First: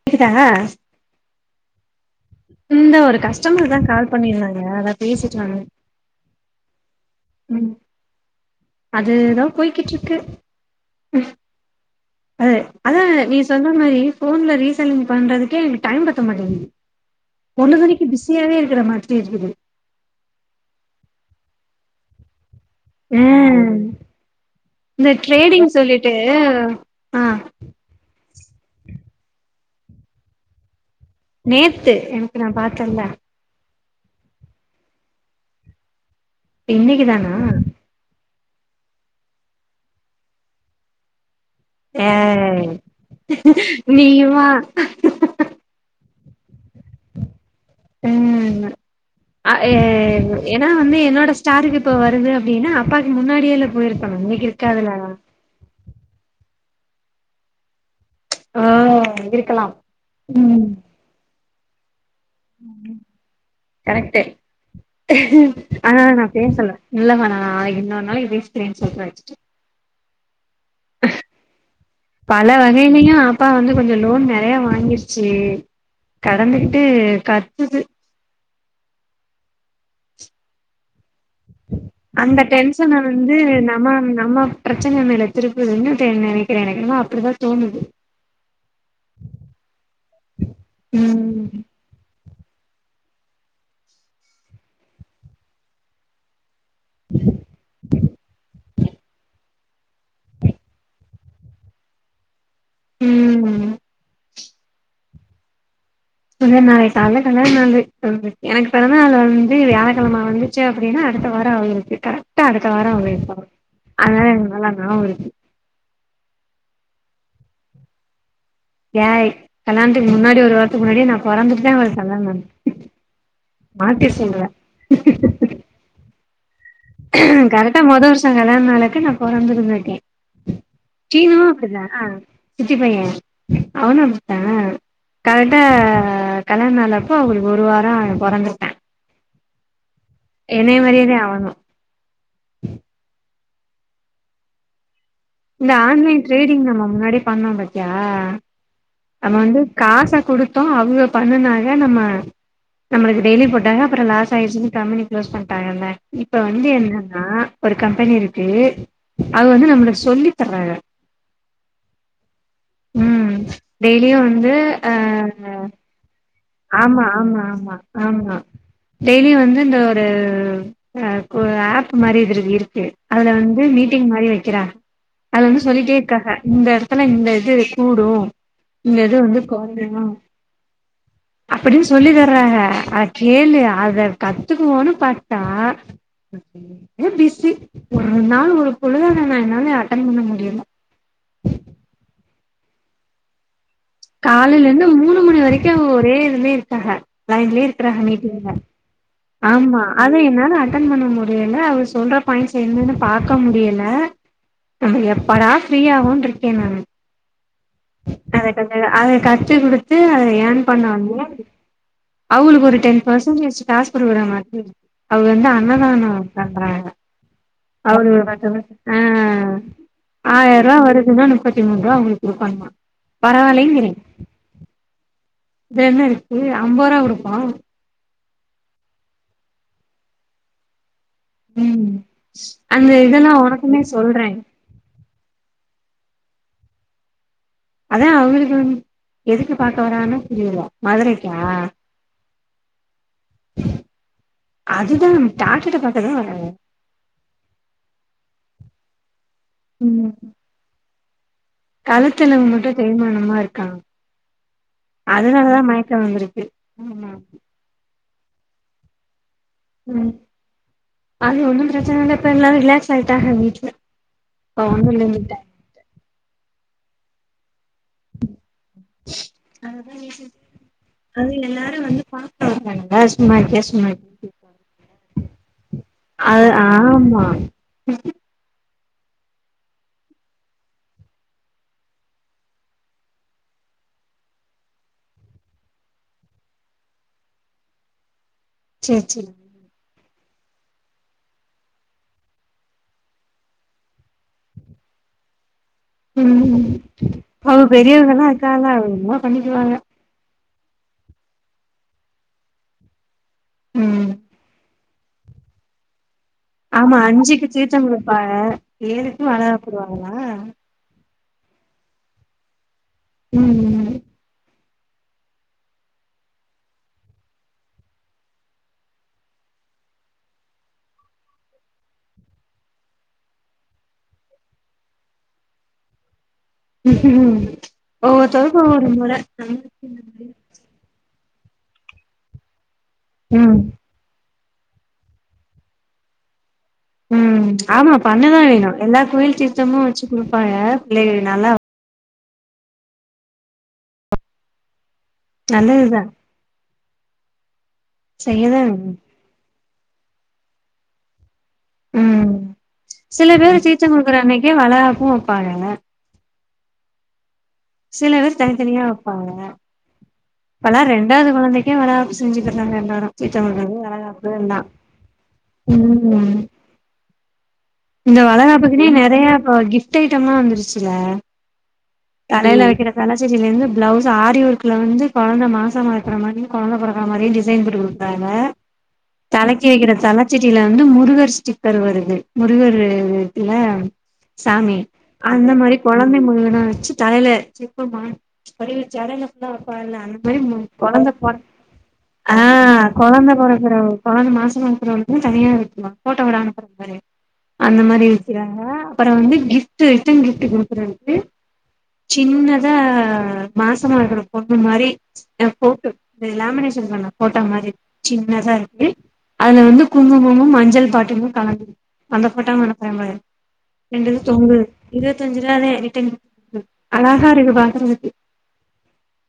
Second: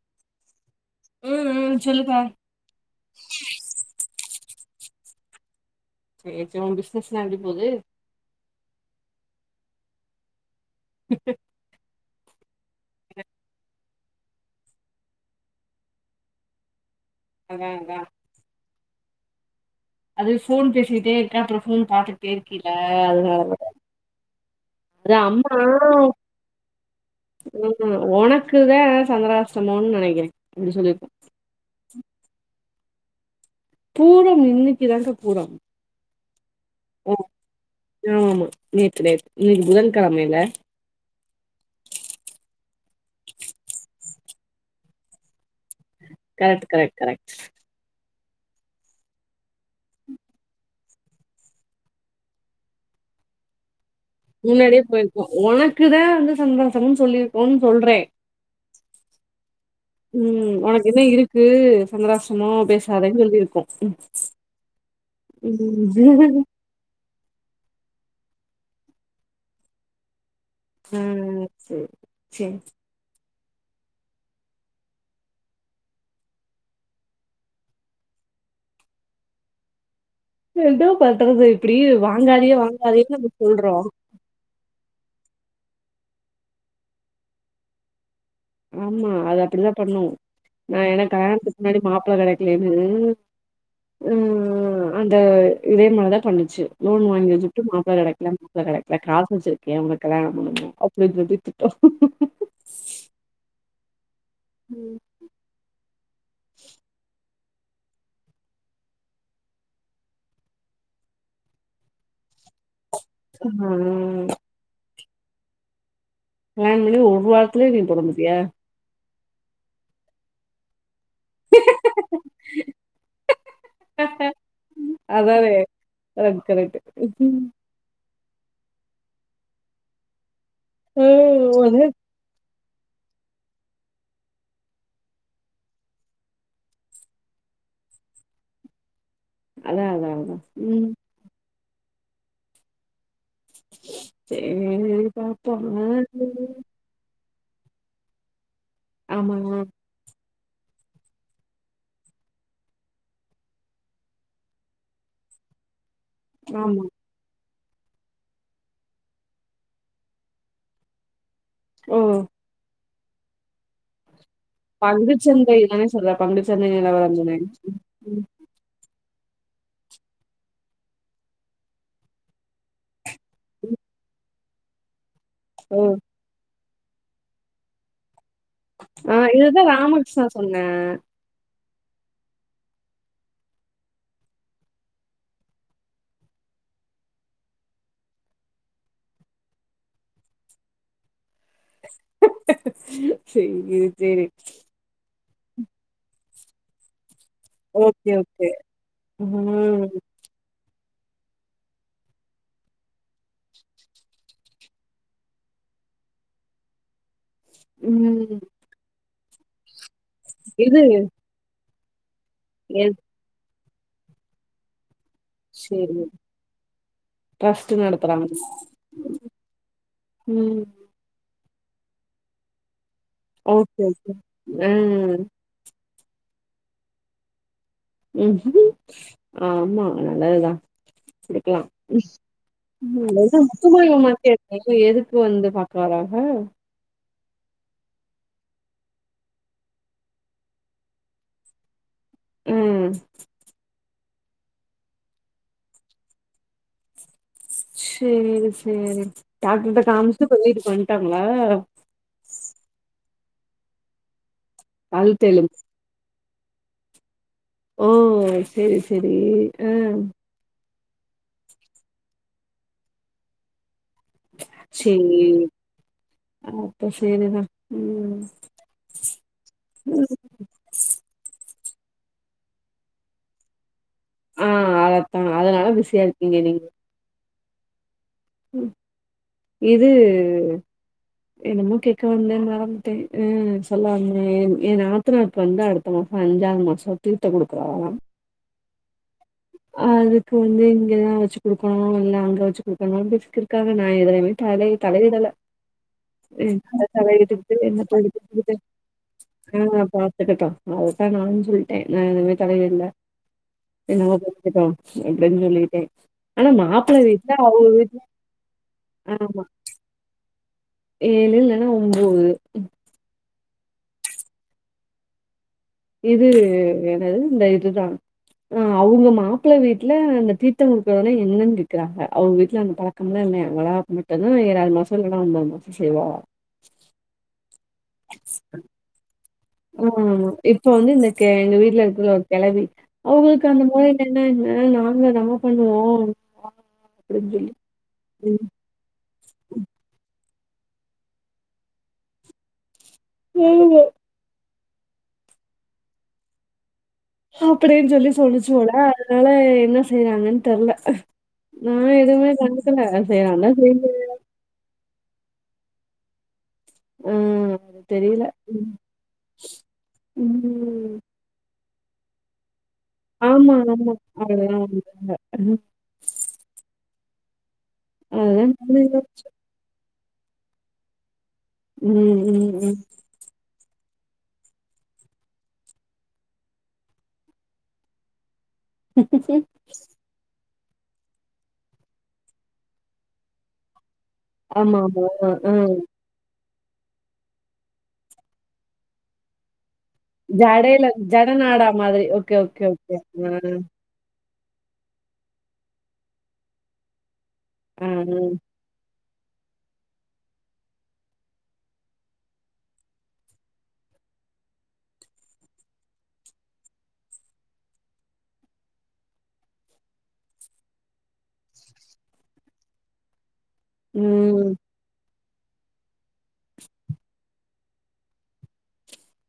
உ கேக்குதா ம் ம் சொல்லுப்பா இந்த ஒரு கஸ்டமர் தா கால் பண்ணியிருந்தாங்க அதா பேசிட்டு வந்தோ சேரி சேரி உ பிசினஸ்லா எப்டி போது அது தா போய்கிட்டு இருக்கு அ அதா நீ சொன்னா மாரி ஃபோன்ல ரீசேலிங் பண்றதுக்கே எனக்கு டைம் பத்த மாட்டேங்கிது அதா அதா பொழுதனிக்கு பிஸியாவே இருக்குற மாதிரி இருக்குது அது ஃபோன் பேசிக்கிட்டே இருக்க அப்றோ ஃபோன் பாத்துட்டே இருக்கில அதுனால தா ம் இந்த ட்ரேடிங் சொல்லிட்டு ஆ உனக்கு தா சந்திராஷ்டமன்னு நெனைக்கிறே அப்டி சொல்லியிருக்கோ நேத்து எனக்கு நா பாத்தேல்ல பூரம் இன்னிக்கி தா அக்கா பூரம் இன்னிக்கி தானா ஆமா ஆமா நேத்து நைட் இன்னைக்கி புதன்கெழமைல ஏய் நீயுமா கரெக்ட் கரெக்ட் கரெக்ட் ம் இங்கற ஏன்னா வந்து என்னோட ஸ்டாருக்கு இப்ப வருது அப்டின்னா அப்பாக்கு முன்னாடியே எல்லா போயி இருக்கானுங்க முன்னாடியே போயிருக்கோ உனக்கு தா வந்து சந்திராஷ்டமம் சொல்லிருக்கோம்னு சொல்றே ஆ இருக்கலாம் ம் உனக்கு இன்னு இருக்கு சந்திராஷ்டமம் பேசாதேன்னு சொல்லியிருக்கோ கரெக்ட்டு ஆனா நா பேசல இல்லமா நா இன்னொரு நாளைக்கி பேசிக்கிறேன்னு சொல்றே வெச்சிட்டு ம் சேரி பல சேரி வகையிலயையு அப்பா வந்து கொஞ்சோ லோன் நெறைய வாங்கிருச்சி கடந்து கிட்டே கத்துது என்ன பண்றது இப்டி வாங்காதே வாங்காதேன்னு நம்ம சொல்றோ அம்மா பிரச்சன மேல திருப்புது என்னத்த நெனக்கிறே எனக்கு அப்டிதா தோணுது ஆமா அது அப்டிதா பண்ணு நா எனக்கு கல்யாணத்துக்கு ம் முன்னாடி மாப்ள கெடைக்கலன்னு ம் ம் அந்த இதே மாரி தா பண்ணுச்சி லோன் வாங்கி வெச்சிட்டு மாப்ள கெடைக்கல மாப்ள கெடைக்கல காசு வெச்சிருக்கு கே உனக்கு கல்யாண பண்ணணு அப்டி சொல்லிட்டு திட்டோ ம் ம் முந்தன் நாளைக்கு கால்ல கால்யாண நாளு எனக்கு பெறந்த நாள் வந்து வியாழக்கெழம வந்து ச்ச அப்டின்னா அடுத்த வாரோ அவுங்களுக்கு கரெக்டா அடுத்த வாரோ அவுங்களுக் இருப்பாங்க ஆ அதனால நல்லா ஞாபோ இருக்கு ஃபேம்லியு ஒரு வாரத்துலயே நீ போட முடியா ஏய் கல்யாணத்துக்கு முன்னாடி ஒரு வார த்துக்கு முன்னாடியே நா பொறந்துட்டு தா அவருக்கு கல்யாண நடந் மாத்தி சொல்ற அதானே கரெக்ட் கரெக்ட்டு கரெக்டா மொத வருஷோ கல்யாண நாளுக்கு நா பொறந்து இருந்தக்கே சீனுவு அப்டி தா அ சித்தி பைய அவனு அப்டித்தா கரெக்ட கல்யாண நாளப்போ அவுங்களுக்கு ஒரு வாரோ பொறந்துட்ட அதா அதா அதா என்னே ம் மாரியே தா அவனு சேர் இந்த ஆன்லைன் ட்ரேடிங் நம்ம முன்னாடியே பண்ணோ பாத்தியா நம்ம ஆமா வந்து காச குடுத்தோ அவுங்க பண்ணுணாங்க நம்ம நம்மளுக்கு டெய்லி போட்டாங்க அப்பறோ லாஸ் ஆச்சுன்னு கம்பெனி க்ளோஸ் பண்ணட்டாங்கல்ல இப்ப வந்து ஆமா என்னன்னா ஒரு கம்பெனி இருக்கு அது வந்து நம்மளுக் சொல்லி தர்றாங்க ஓ ம் டெய்லியு வந்து அ பங்குச்சந்தை தான சொல்ற பங்குச்சந்தை ஆமா நிலவரந்தானே ஆமா ஆமா ஆமா டெய்லி வந்து இந்த ஒரு அ கோ ஆப் மாரி இதுல இருக்கு அதுல வந்து மீட்டிங் மாரி வைக்கிறாங் அது வந்து ஓ சொல்லிட்டே இருக்காங்க இந்த எடத்துல இந்த இது கூடு இந்த இது வந்து குறைஞ்சிறு ஒண்ண அப்டின்னு சொல்லி தர்றாக ஆ கேளு அத கத்துக்குவோன்னு பாத்தா ரொம்ப பிஸி ஒரு நாள் ஒரு பொழுதான நா என்னால அட்டன் பண்ண முடில [unintelligible] காலையில இருந்து மூணு மணி வரைக்கு ஒரே இதுலே இருக்காக லைன்லே இருக்கறாக ஓகே ஓகே மீட்டிங்ல ஆமா ம் அத என்னால அட்டன் பண்ண முடியல அவர் சொல்ற பாயிண்ட்ஸ் என்னன்னு பாக்க முடியல நம்ம எப்படா ஃப்ரீயாவோன்றிக்கே நானு உண்மாலுமேதே அத அத கத்து குடுத்து அதுல யேன் இது பண்ணோனே அவளுக்கு ஒரு எ டென் பெர்சன்டேஜ் காசு குடுக்குறாங்க அவுங்க வந்து சேரி அன்னதானம் பண்றாங்க ட்ரஸ்ட் அவரு ஒரு நடத்துறாங்க பத்து ஆ ஆயிரம் ம் ரூபா வருதுன்ன முப்பத்திமூன்று ரூவா அவுங்களுக்கு குடுக்கனுமா ஓகே ஓகே ம் இதுல என்ன இருக்கு அம்பது ரூபா குடுப்போ ஆமா நல்லதுதா குடுக்கலா ம் [unintelligible] அந்த இதெல்லா உனக்குமே சொல்றே இப்ப எதுக்கு வந்து பாக்க வராக அதா அவுங்களுக்கு எதுக்கு பாக்க வராங்கனு புரியல மதுரைக்கா ம் அதுதா டாக்டர்ட்ட பாக்கதா வராங்க சரி சரி டாக்டர்கிட்ட ம் காமிச்சுட்டு இப்ப வீட்டுக்கு வந்துட்டாங்களா கழுத்துல மட்டு தேய்மானமா இருக்கா அழுத்த எலும்பு அதனாலதா மயக்கோ வந்திருக்கு ம் ஓ சேரி சேரி ஆ ம் அது ஒன்னு பிரச்சன இல்ல இப்ப எல்லாரு ரிலாக்ஸ் ஆயிட்டாங்க வீட்டுல சேரி அப்ப சேரிதா ம் அதுதா ம். விதி அது எல்லாரும் வந்து பணத்த வைப்பாங்களா சும்மா கேஸ்டு மாரி ஆ அதத்தா அதனால பிஸியா இருக்கீங்க அது நீங்க ஆமா இது என்னமோ கேக்க வந்த மறந்துட்ட ம் சொல்ல வந்த ஏனா ஆப் நாத்தினாருக்கு வந்து அடுத்த மாச அஞ்சாவது மாச தீர்த்த கொடுக்குறாங்களா சேர் சேரி அதுக்கு வந்து இங்கதா வச்சு குடுக்கணும் இல்ல அங்க வச்சு குடுக்கணும்னு பேசிக்கிட்றுக்காக நா எதலயுமே தலை தலையிடல ம் எ தல தலையிட்டுக்கிட்டு அவங்க என்னத்த பெரியவங்கல்லா இருக்காங்க அவங்க என்னமோ பண்ணிக்குவாங்க இருக்கட்டும் அததா நானு சொல்லிட்ட நா எதுவுமே தலையிடல ம் என்னமோ பண்ணிக்கிட்டு அப்டின்னு சொல்லிகிட்ட ஆமா அஞ்சுக்கு தீரத்தங்குடுப்பாங்க ஏழுக்கு வளகாப்பு போடுவாங்கலா ஏழு இல்லன்னா ஒன்பது ம் இது என்னது இந்த இதுதா அ அவங்க மாப்பிள வீட்டுல அந்த தீர்த்த கொடுக்கறதுன்னா என்னன்னு கேக்குறாங்க அவங்க வீட்டுல அந்த பழக்க கம்மலா இல்லயா வளகாப்பு விட்டடது ஏழாது மாச இல்லன்னா ஒன்பது மாச செய்வோ ம் ஒவ்த்தவகளுக்கு ஒவ்வொரு முறை ஓ இப்ப வந்து இந்த எங்க வீட்டுல இருக்குற கிளவி அவுங்களுக்கு ம் அந்த முறை இல்லன்னா என்ன நாங்க தா பண்ணுவோ ம் ஆமா பண்ணதா வேணு எல்லா கோயில் தீர்த்தமு வச்சி குடுப்பாங்க பிள்ளைகள் நல்லா [unintelligible] நல்லதுதா அப்டின்னு சொல்லி செய்யதா சொல்லிச்சுவோலா வேணு அதனால என்ன செய்யறாங்கன்னு தெர்ல நா எதுவுமே கண்டுக்கல செய்றாந்தா செய்ங்க சுத்துற அன்னைக்கே வளகாப்பு வைப்பாங்கள அ சில தெரில பேர் ம் தனித்தனியா வைப்பாங்க இப்பல்லா ம். ரெண்டாவது குழந்தைக்கே வளகாப்பு செஞ்சுக்குறாங்க எல்லாரு தீர்த்த ஆமா, கொடுக்கறது ஆமா. வளகாப்பு எல்லா அதுதான் உண்ம. ம் இந்த அதுதான் வளகாப்புக்குன்னே புரியுது. நெறைய இ கிஃப்ட் ஐட்ட எல்லா வந்துருச்சில ம், ம், தலையில ம். வைக்கிற கல வச்சதில இருந்து பிளவுஸ் ஆரி ஒர்கக்குல வந்து குழந்த மாசமாக்குற மாதிரியு குழந்த பிறக்கற மாரி டிசைன் போட்டு குடுக்குறாங்க எ ச [unintelligible] சுத்தி வைக்கிற தலச்செடியில வந்து முருகர் ஸ்டிக்கர் வருது முருகரு இருக்குல சாமி ஆமா, ஆமா. அந்த ஆ. மாரி குல குழந்த முருகன வச்சு தலையில செப்பமா மாட்டி சடயிலல்ல ஃபுல்லா வைப்பங்கள அந்த இது மாரி ஜடையில குழந்தை ஜட பொறக் நாடா மாதிரி. ஓகே, ஆ ஓகே, ஓகே. ஆ, குழந்தை பொறக்குற குழந்த மாசமா இருக்குற வரைக்கு தனியா இருக்கலா போட்டோ கூட அனுப்புற பாரு அந்த ஆ. மாரி விக்கிறாங்க அப்பற வந்து கிஃப்ட் ரிட்டர்ன் கிப்ட் குடுக்குரத்துக்கு சின்னதா மாசமாக்குற பொண்ணு மாரி போட்டோ இந்த லேமினேஷன் பண்ண போட்டா மாரி சின்னதா இருக்கு அதுல வந்து குங்குமமும் மஞ்சள் பாட்டிருமும் கலந்துரு அந்த போட்டோவு அனுப்புரே பாரு ரெண்டுது ம். தொங்குது இருபத்தஞ்சுல தா எடிடிங் அழாகா இருக்கு பாக்குறதுக்கு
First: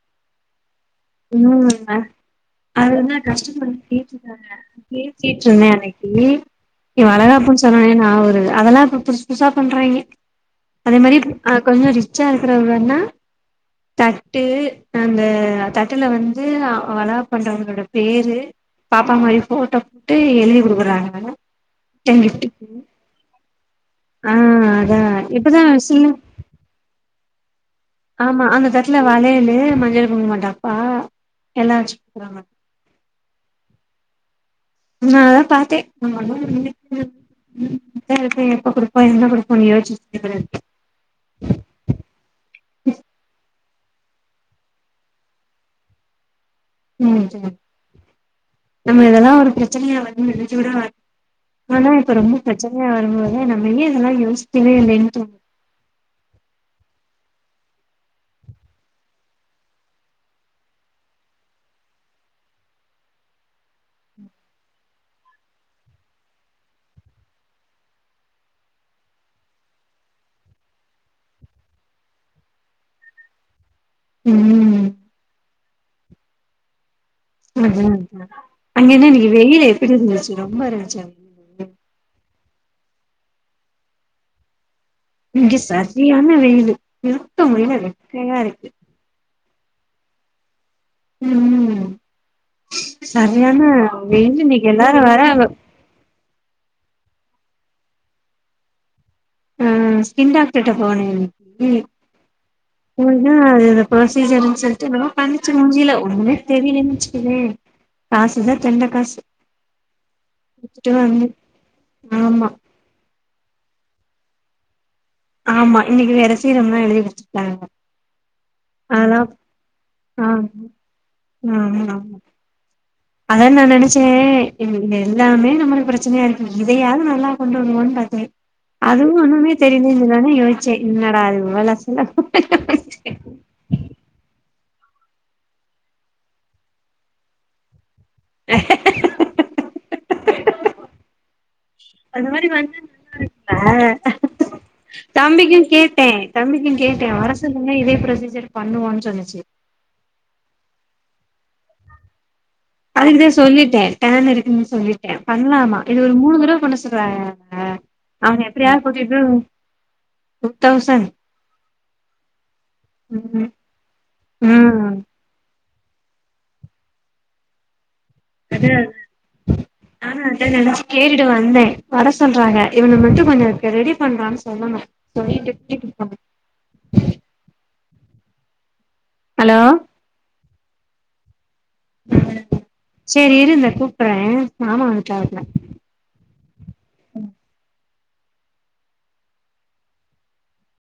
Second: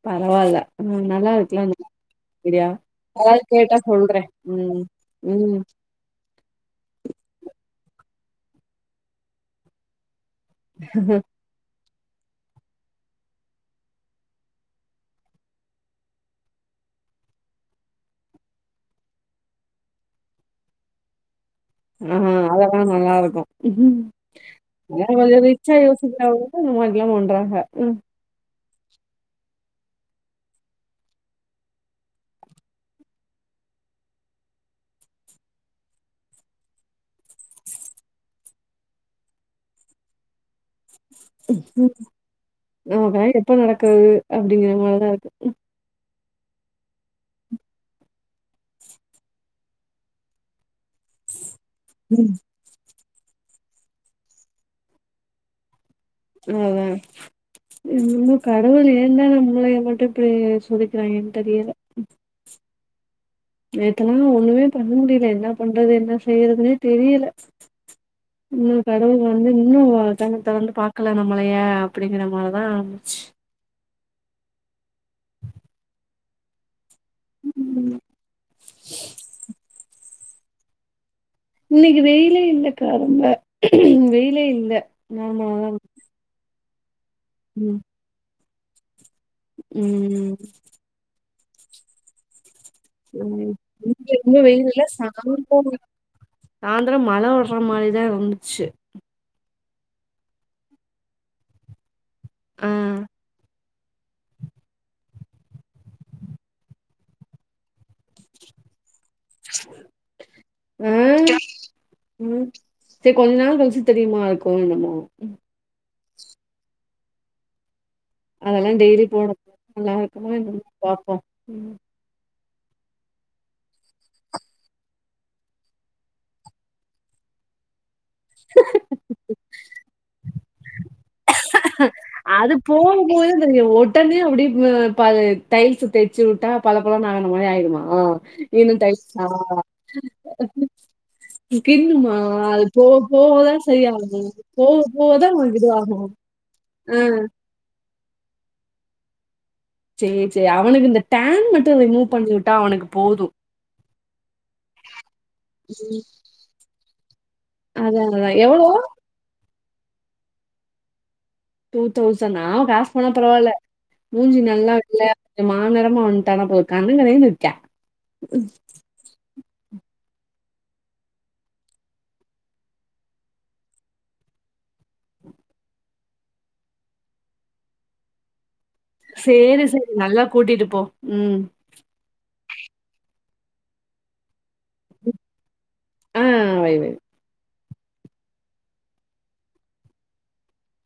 பரவால்ல ம் நல்லா இருக்குல ம் அன்னிகி நா அதுதா கஷ்டமர் சொல்றேன். கேட்ருந்தாங்க ம். பேசிட்டு ம். இருந்தே அன்னக்கி இங்க வளகாப்பு சொன்னனே நா ஒரு அதெல்லா இப்ப புதுசு புதுசா பண்றாங்க அதே மாரி ஆ கொஞ்ச ரிச்சா இருக்குறவண்ணா தட்டு அந்த தட்டுல வந்து வளகாப்பு பண்றவுங்களோட பேரு பாப்பா மாரி போட்டோ போட்டு எழுதி குடுக்குறாங்க ஆ ரிட்டன் கிஃப்ட்டுக்கு அதெல்லா நல்லா இருக்கு ஆ அதா அத கொஞ்ச இப்பதா ரிச்சா சின்ன யோசிக்குறாவோ முவாக்யோ பன்ளறாக ம் ஆமா அந்த தட்டுல வளையிலு மஞ்சள் குங்கும டப்பா எல்லா வச்சுக்குறாங்க அதனால தா பாத்தே நம்ம [unintelligible] ம் செரி எப்ப குடுப்பா என்ன குடுப்பண்ணு யோசித்து போலருக்கு ஆமக்கா எப்ப நடக்குறது அப்பிடிங்குற மாரிதா இருக்கு ம் சுமா நம்ம இதெல்லா ஒரு பிரச்சனையா வந்து நெனைச்சு கூட ஆனா இப்ப ம் ரொம்ப பிரச்சனையா வரும்போது நம்ம ஏ இதெல்லா யோசிக்கவே இல்லேன்னு தோனு ம் அதா இன்னு கடவுள் ஏந்தா நம் முளைய மட்டு இப்பிடி சொதிக்கிறாங்க ஏ தெரியல என்கென்னமோ ஒண்ணுமே பண்ண முடியில என்ன பண்றது என்ன செய்யிறதுன்னே தெரியில இன்னு கடவுள் வந்து இன்னு கண்ண திறந்து பாக்கல நம்மளயே அப்பிடிங்குற மாரிதா இருந்துச்சு ம் ம் அங்கென இன்னிக்ககி வெயிலு எப்டி இருந்துச்சு ரொம்ப இருந்துச்சா இன்னைக்கி வெயிலே இல்ல கா ரொம்ப வெயிலே இல்ல நார்மலா இங்க தான் இருக்கு. சரியான வெயிலு இருக்க முல்ல ம் வெக்கையாருக்கு ம் ம் ம். சரியானா ரொம்ப வெயிலு இன்னக்கி எல்லாரு வேற சாந்திரோ மழ வர்ற மாரி தா இருந்துச்சு ஆ ஸ்கின் டாக்டர் ட போனு ம் ஆ அதா அது ப்ரொசிஜர்னு சொல்லிட்டு என்னமோ பண்ணுச்சு முஞ்சில ஒன்னுமே தெரியிலன் வச்சுக்கயே காசு தா தென்ட காசு குடுத்துட்டு வந்து ஆமா [unintelligible] செ கொஞ்ச நாள் கழிச்சு தெரியுமா இருக்கோ என்னமோ ஆமா இன்னக்கி வேர சீரம்லா எழுதி வச்சுட்டாங்க அதெல்லா டெய்லி போடு நல்லா இருக்குமா ஆமா என்னனு பாபோ ஆமா ஆமா அதா நா நினைச்சே எல்லாமே நம்மள பிரச்சனையா ருக்கு இதயாது நல்லா கொண்டு வருவோன் பாத் அதுவு ஒன்னுமே தெரில இலனா யோசிச்சே என்னடாது அது போம் போது இந்த ஒட் ஒடனே அப்டியே பை டைல்ஸ் தேச்சு உட்டா பல பலனு ஆகுன மாரி ஆய்டுமா நீனு டைல்ஸா கின்னுமா அந்த மாரி அது வந்தா போவ நல்லா போவ தா இருக்குல்ல சரியாகுமா போவ போவ தா தம்பிக்கு உன்கு இதுவாகு கேட்டே தம்பிக்கு ஆ கேட்டேவரசொல்லுங்க இதே ப்ரெஸ்யூஜர் பண்ணுவோ சொன்னிச்சு சேர் சேரி அவனுக்கு இந்த டேன் மட்டு ரிமூவ் பண்ணிவு அதுக்குதா சொல்லிட்டே டைம் இருக்குன்னு சொல்லிட்டே பண்ணலாமா இது ம் ஒரு மூணு தடவ பண்ண சொல்றாக ஆ அதா அதா எவ்ளோ ன்னா டுத்தௌசன் டூ தௌசன் நா காஸ் போனா ம் பரவால்ல மூஞ்சி நல்லா ம் வெள்ளயா மாநெறமா வந்துட்டானா போது கண்ண கரேனு இருக்க என்னாது ஆ அதா நெனைச்சு கேட்டு வந்தே வர சொல்றாக இவன மட்டு கொஞ்சோ ரெடி பண்றான்னு சொல்லணு சொல்லி [unintelligible] குடுப்பாங்க ஹலோ சேரி சேரி நல்லா கூட்டிட்டு போ ம் சேரி இரு இந்தா கூப்புறே மாமா வந்துட்டாப்ல ஆ வைய் வை